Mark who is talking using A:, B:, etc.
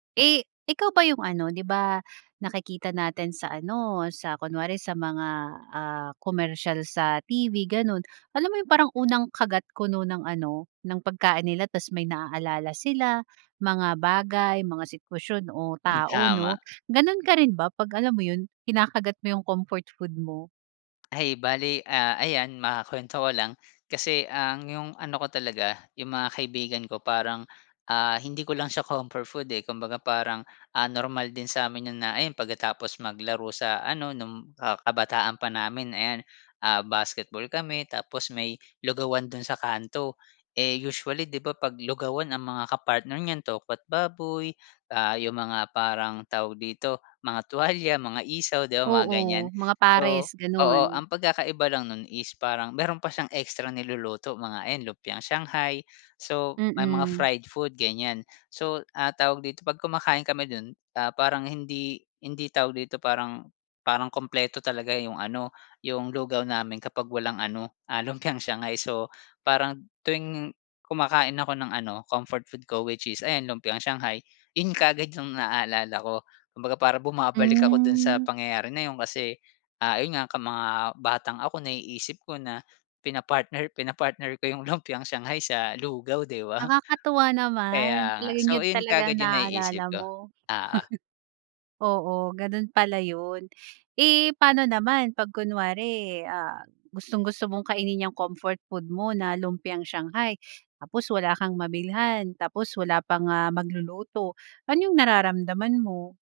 A: Eh, ikaw ba 'yung ano, 'di ba nakikita natin sa ano, sa kunwari sa mga, ah, komersiyal sa TV gano'n, alam mo 'yung parang unang kagat kuno ng ano, ng pagkain nila ta's may naalala sila, mga bagay, mga sitwasyon, o
B: Hmm,
A: tao 'no.
B: tama.
A: Gano'n ka rin ba, 'pag alam mo 'yun, kinakagat mo 'yung comfort food mo?
B: Ay, bale, ah, ayan makuwento ko lang, kasi ang 'yung ano ko talaga, 'yung mga kaibigan ko parang, ah, hindi ko lang siya comfort food, eh, kumbaga parang, ah, normal din sa'min 'yun na ayan pagkatapos maglaro sa ano nung, ah, kabataan pa namin ayan, ah, basketball kami tapos may lugawan dun sa kanto. Eh, usually 'di ba 'pag lugawan ang mga kapartner niyan tokwa't baboy, ah, 'yung mga parang tawag dito, mga tuwalya, mga isaw, 'di ba mga ganiyan.
A: Oo, mga
B: So,
A: pares,
B: oo,
A: gano'n.
B: ang pagkakaiba lang nun is parang meron pa siyang ekstrang niluluto, mga ayan, lumpiang shanghai, so may mga
A: Mm.
B: fried food, ganiyan. So, ah, tawag dito, 'pag kumakain kami dun, ah, parang hindi hindi tawag dito, parang parang kumpleto talaga 'yung ano, 'yung lugaw namin kapag walang ano, ah, lumpiang shanghai. So parang tuwing kumakain ako ng ano, comfort food ko which is ayan lumpiang shanghai, 'yun kaagad 'yung naaalala ko. Kumbaga parang bumabalik ako dun sa
A: Hmm.
B: pangyayari na 'yun kasi, ah, ayun nga, ka mga batang ako, naiisip ko na pinapartner pinapartner ko 'yung lumpiang shanghai sa lugaw, 'di ba.
A: Nakakatuwa naman,
B: Kaya nga.
A: talagang
B: So
A: 'yun
B: ayun
A: talaga ang
B: kaagad 'yung
A: naaalala
B: naiisip ko,
A: mo.
B: oo.
A: Oo, ganun pala 'yun. Eh, pa'no naman 'pag kunwari, ah, gustong-gusto mong kainin 'yang comfort food mo na lumpiang shanghai, tapos wala kang mabilhan, tapos wala pang, ah, magluluto, ano 'yung nararamdaman mo?